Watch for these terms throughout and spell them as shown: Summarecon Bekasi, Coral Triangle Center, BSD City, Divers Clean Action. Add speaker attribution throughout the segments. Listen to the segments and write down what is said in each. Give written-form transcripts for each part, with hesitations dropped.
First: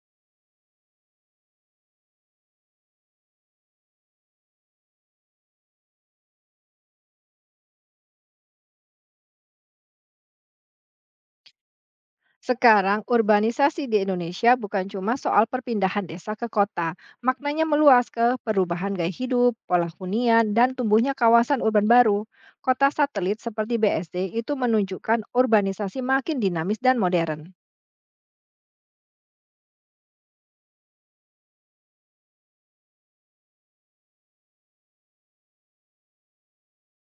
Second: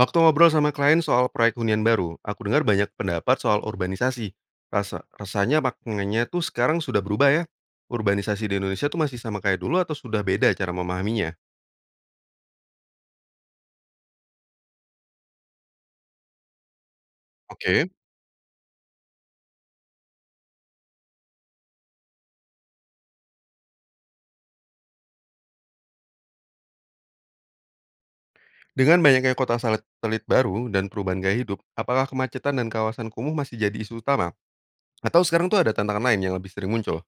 Speaker 1: Waktu ngobrol sama klien soal proyek hunian baru, aku dengar banyak pendapat soal urbanisasi. Rasanya maknanya tuh sekarang sudah berubah ya. Urbanisasi di Indonesia tuh masih sama kayak dulu atau sudah beda cara memahaminya?
Speaker 2: Sekarang, urbanisasi di Indonesia bukan cuma soal perpindahan desa ke kota. Maknanya
Speaker 1: Oke.
Speaker 2: meluas ke perubahan gaya hidup, pola hunian, dan tumbuhnya kawasan urban baru. Kota satelit seperti BSD itu menunjukkan urbanisasi makin dinamis dan modern.
Speaker 1: Dengan banyaknya kota satelit baru dan perubahan gaya hidup, apakah kemacetan dan kawasan kumuh masih jadi isu utama? Atau sekarang tuh ada tantangan lain yang lebih sering muncul?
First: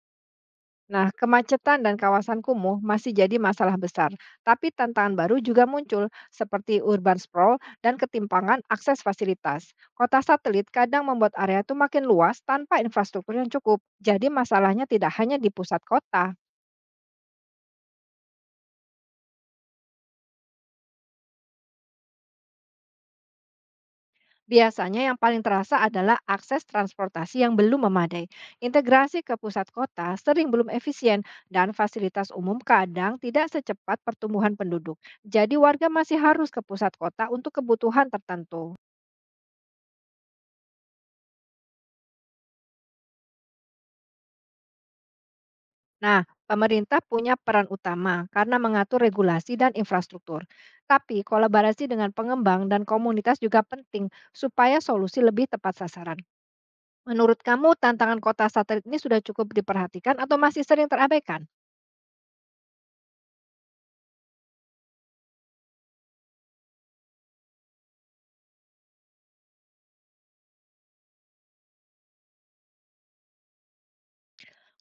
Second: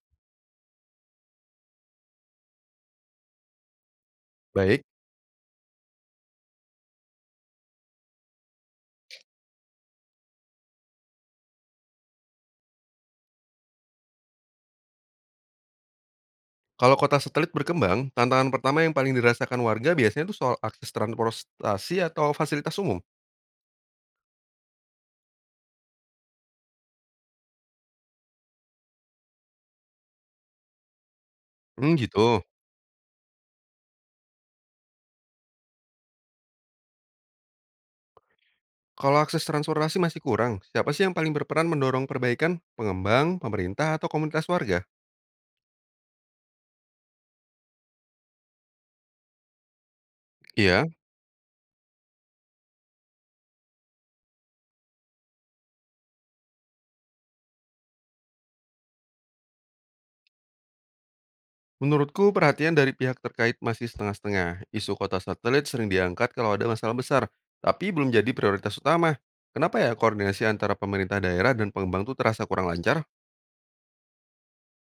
Speaker 2: Nah, kemacetan dan kawasan kumuh masih jadi masalah besar, tapi
Speaker 1: Baik.
Speaker 2: tantangan baru juga muncul, seperti urban sprawl dan ketimpangan akses fasilitas. Kota satelit kadang membuat area itu makin luas tanpa infrastruktur yang cukup, jadi masalahnya tidak hanya di pusat kota.
Speaker 1: Kalau kota satelit berkembang, tantangan pertama yang paling dirasakan warga biasanya tuh soal akses transportasi atau fasilitas umum.
Speaker 2: Biasanya yang paling terasa adalah akses transportasi yang belum memadai. Integrasi ke pusat kota sering belum efisien dan
Speaker 1: Hmm,
Speaker 2: fasilitas
Speaker 1: gitu.
Speaker 2: umum kadang tidak secepat pertumbuhan penduduk. Jadi warga masih harus ke pusat kota untuk kebutuhan tertentu.
Speaker 1: Kalau akses transportasi masih kurang, siapa sih yang paling berperan mendorong perbaikan? Pengembang, pemerintah, atau komunitas warga?
Speaker 2: Nah, pemerintah punya peran utama karena mengatur regulasi dan infrastruktur.
Speaker 1: Iya,
Speaker 2: Tapi kolaborasi dengan pengembang dan komunitas juga penting supaya solusi lebih tepat sasaran. Menurut kamu, tantangan kota satelit ini sudah cukup diperhatikan atau masih sering terabaikan?
Speaker 1: menurutku perhatian dari pihak terkait masih setengah-setengah. Isu kota satelit sering diangkat kalau ada masalah besar, tapi belum jadi prioritas utama. Kenapa ya koordinasi antara pemerintah daerah dan pengembang itu terasa kurang lancar?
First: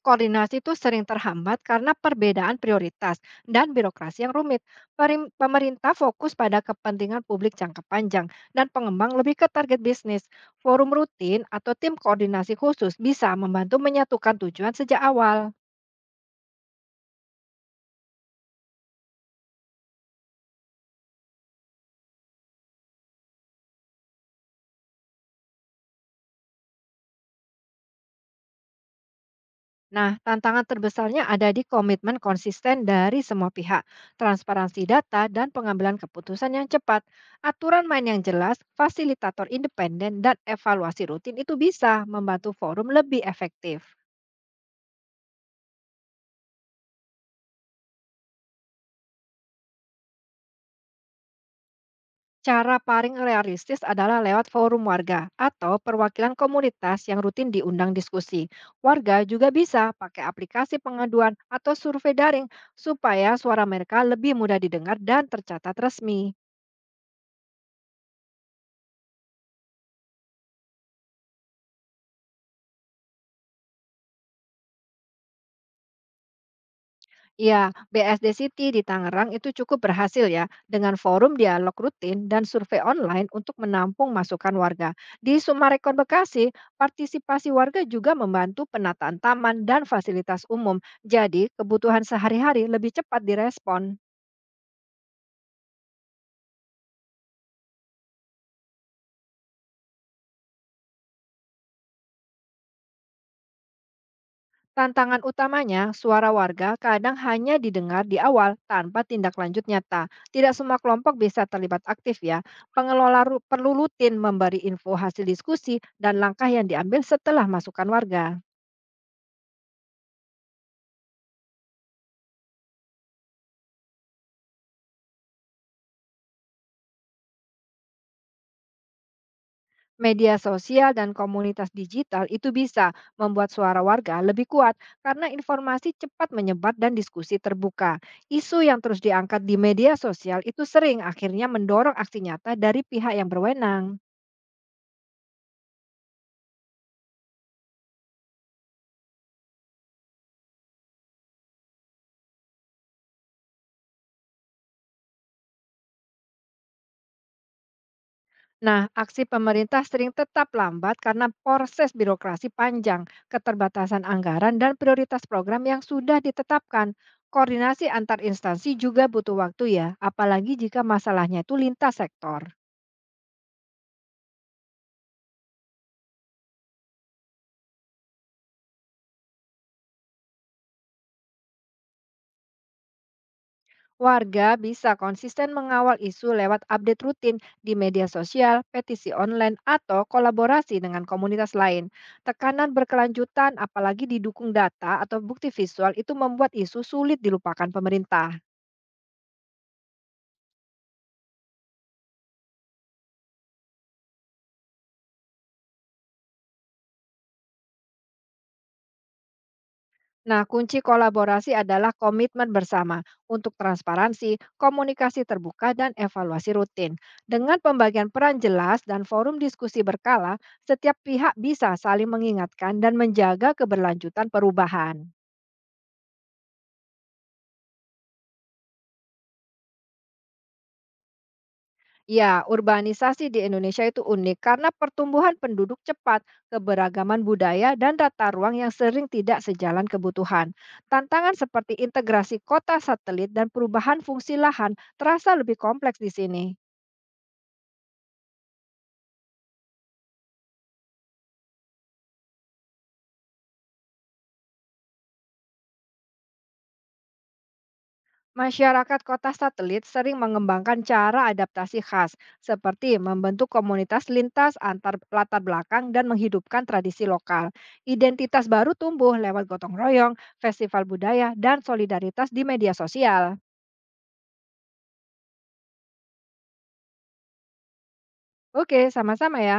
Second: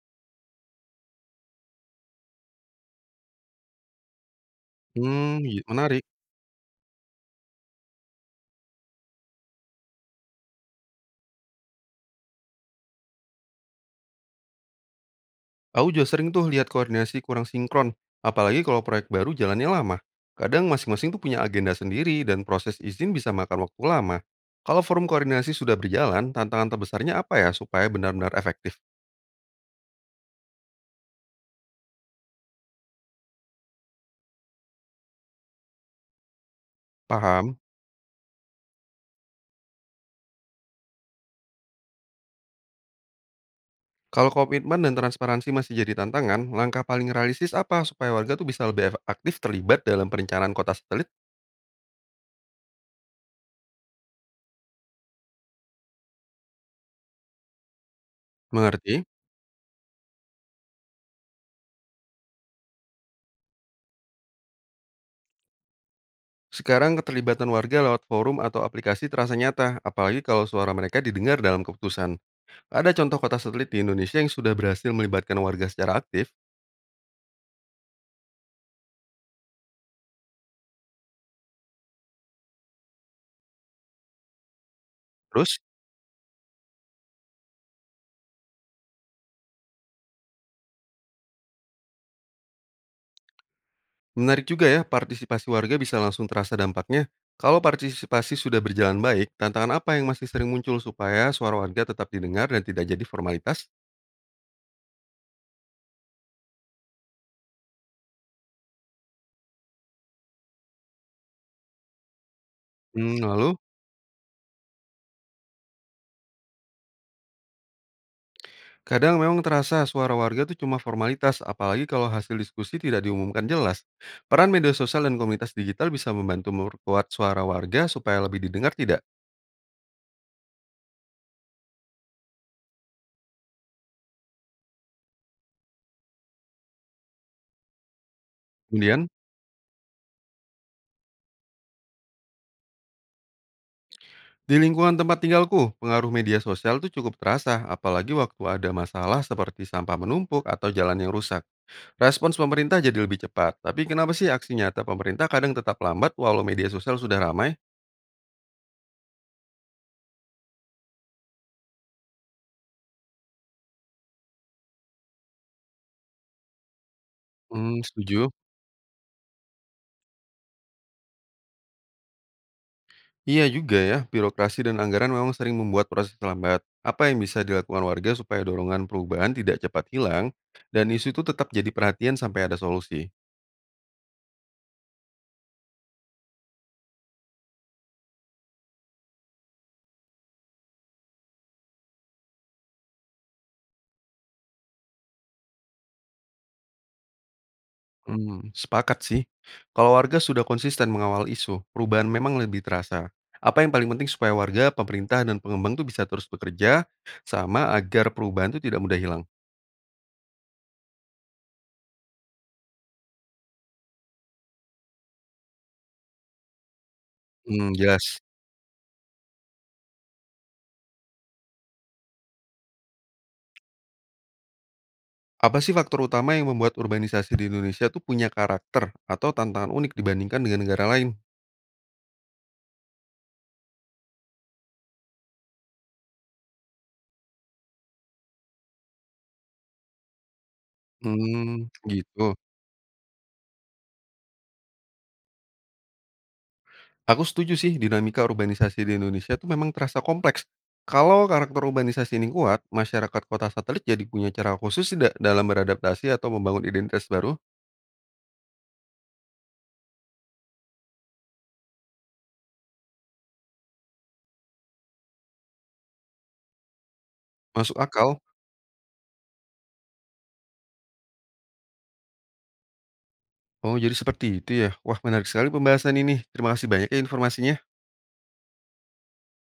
Speaker 2: Koordinasi itu sering terhambat karena perbedaan prioritas dan birokrasi yang rumit.
Speaker 1: Hmm,
Speaker 2: Pemerintah
Speaker 1: menarik.
Speaker 2: fokus pada kepentingan publik jangka panjang dan pengembang lebih ke target bisnis. Forum rutin atau tim koordinasi khusus bisa membantu menyatukan tujuan sejak awal.
Speaker 1: Aku juga sering tuh lihat koordinasi kurang sinkron, apalagi kalau proyek baru jalannya lama. Kadang masing-masing tuh punya agenda sendiri dan proses izin bisa makan waktu lama. Kalau forum koordinasi sudah berjalan, tantangan terbesarnya apa ya supaya benar-benar efektif?
Speaker 2: Nah, tantangan terbesarnya ada di komitmen konsisten dari semua pihak, transparansi data, dan pengambilan keputusan yang cepat.
Speaker 1: Paham?
Speaker 2: Aturan main yang jelas, fasilitator independen, dan evaluasi rutin itu bisa membantu forum lebih efektif.
Speaker 1: Kalau komitmen dan transparansi masih jadi tantangan, langkah paling realistis apa supaya warga tuh bisa lebih aktif terlibat dalam perencanaan kota satelit?
Speaker 2: Cara paling realistis adalah lewat forum warga atau perwakilan komunitas yang rutin diundang diskusi.
Speaker 1: Mengerti?
Speaker 2: Warga juga bisa pakai aplikasi pengaduan atau survei daring supaya suara mereka lebih mudah didengar dan tercatat resmi.
Speaker 1: Sekarang keterlibatan warga lewat forum atau aplikasi terasa nyata, apalagi kalau suara mereka didengar dalam keputusan. Ada contoh kota satelit di Indonesia yang sudah berhasil melibatkan warga secara aktif.
Speaker 2: Ya, BSD City di Tangerang itu cukup berhasil ya dengan forum dialog rutin dan survei online untuk menampung masukan warga. Di
Speaker 1: Terus,
Speaker 2: Summarecon Bekasi, partisipasi warga juga membantu penataan taman dan fasilitas umum. Jadi, kebutuhan sehari-hari lebih cepat direspon.
Speaker 1: menarik juga ya, partisipasi warga bisa langsung terasa dampaknya. Kalau partisipasi sudah berjalan baik, tantangan apa yang masih sering muncul supaya suara warga tetap didengar dan tidak jadi formalitas?
Speaker 2: Tantangan utamanya, suara warga kadang hanya didengar di awal tanpa tindak lanjut nyata. Tidak semua kelompok bisa terlibat aktif ya.
Speaker 1: Hmm, lalu,
Speaker 2: Perlu rutin memberi info hasil diskusi dan langkah yang diambil setelah masukan warga.
Speaker 1: kadang memang terasa suara warga itu cuma formalitas, apalagi kalau hasil diskusi tidak diumumkan jelas. Peran media sosial dan komunitas digital bisa membantu memperkuat suara warga supaya lebih didengar tidak?
Speaker 2: Media sosial dan komunitas digital itu bisa membuat suara warga lebih kuat karena informasi cepat menyebar dan diskusi terbuka. Isu yang terus
Speaker 1: Kemudian,
Speaker 2: diangkat di media sosial itu sering akhirnya mendorong aksi nyata dari pihak yang berwenang.
Speaker 1: di lingkungan tempat tinggalku, pengaruh media sosial tuh cukup terasa, apalagi waktu ada masalah seperti sampah menumpuk atau jalan yang rusak. Respons pemerintah jadi lebih cepat, tapi kenapa sih aksi nyata pemerintah kadang tetap lambat walau media sosial sudah ramai?
Speaker 2: Nah, aksi pemerintah sering tetap lambat karena proses birokrasi panjang, keterbatasan anggaran, dan prioritas program yang sudah ditetapkan.
Speaker 1: Hmm,
Speaker 2: Koordinasi antar
Speaker 1: setuju.
Speaker 2: instansi juga butuh waktu ya, apalagi jika masalahnya itu lintas sektor.
Speaker 1: Iya juga ya, birokrasi dan anggaran memang sering membuat proses lambat. Apa yang bisa dilakukan warga supaya dorongan perubahan tidak cepat hilang, dan isu itu tetap jadi perhatian sampai ada solusi?
Speaker 2: Warga bisa konsisten mengawal isu lewat update rutin di media sosial, petisi online, atau kolaborasi dengan komunitas lain. Tekanan berkelanjutan, apalagi didukung data atau bukti visual, itu membuat isu sulit dilupakan pemerintah.
Speaker 1: Mmm, sepakat sih. Kalau warga sudah konsisten mengawal isu, perubahan memang lebih terasa. Apa yang paling penting supaya warga, pemerintah, dan pengembang tuh bisa terus bekerja sama agar perubahan itu tidak mudah hilang?
Speaker 2: Nah, kunci kolaborasi adalah komitmen bersama untuk transparansi, komunikasi terbuka, dan evaluasi rutin. Dengan
Speaker 1: Mmm, jelas.
Speaker 2: pembagian peran jelas dan forum diskusi berkala, setiap pihak bisa saling mengingatkan dan menjaga keberlanjutan perubahan.
Speaker 1: Apa sih faktor utama yang membuat urbanisasi di Indonesia tuh punya karakter atau tantangan unik dibandingkan dengan negara lain?
Speaker 2: Ya, urbanisasi di Indonesia itu unik karena pertumbuhan penduduk cepat, keberagaman budaya, dan tata ruang yang sering tidak sejalan kebutuhan. Tantangan
Speaker 1: Mmm,
Speaker 2: seperti
Speaker 1: gitu.
Speaker 2: integrasi kota satelit dan perubahan fungsi lahan terasa lebih kompleks di sini.
Speaker 1: Aku setuju sih dinamika urbanisasi di Indonesia tuh memang terasa kompleks. Kalau karakter urbanisasi ini kuat, masyarakat kota satelit jadi punya cara khusus tidak dalam beradaptasi atau membangun identitas baru?
Speaker 2: Masyarakat kota satelit sering mengembangkan cara adaptasi khas, seperti membentuk komunitas lintas antar latar belakang dan menghidupkan tradisi lokal.
Speaker 1: Masuk akal.
Speaker 2: Identitas baru tumbuh lewat gotong royong, festival budaya, dan solidaritas di media sosial.
Speaker 1: Oh, jadi seperti itu ya. Wah, menarik sekali pembahasan ini. Terima kasih banyak ya informasinya.
Speaker 2: Oke, sama-sama ya.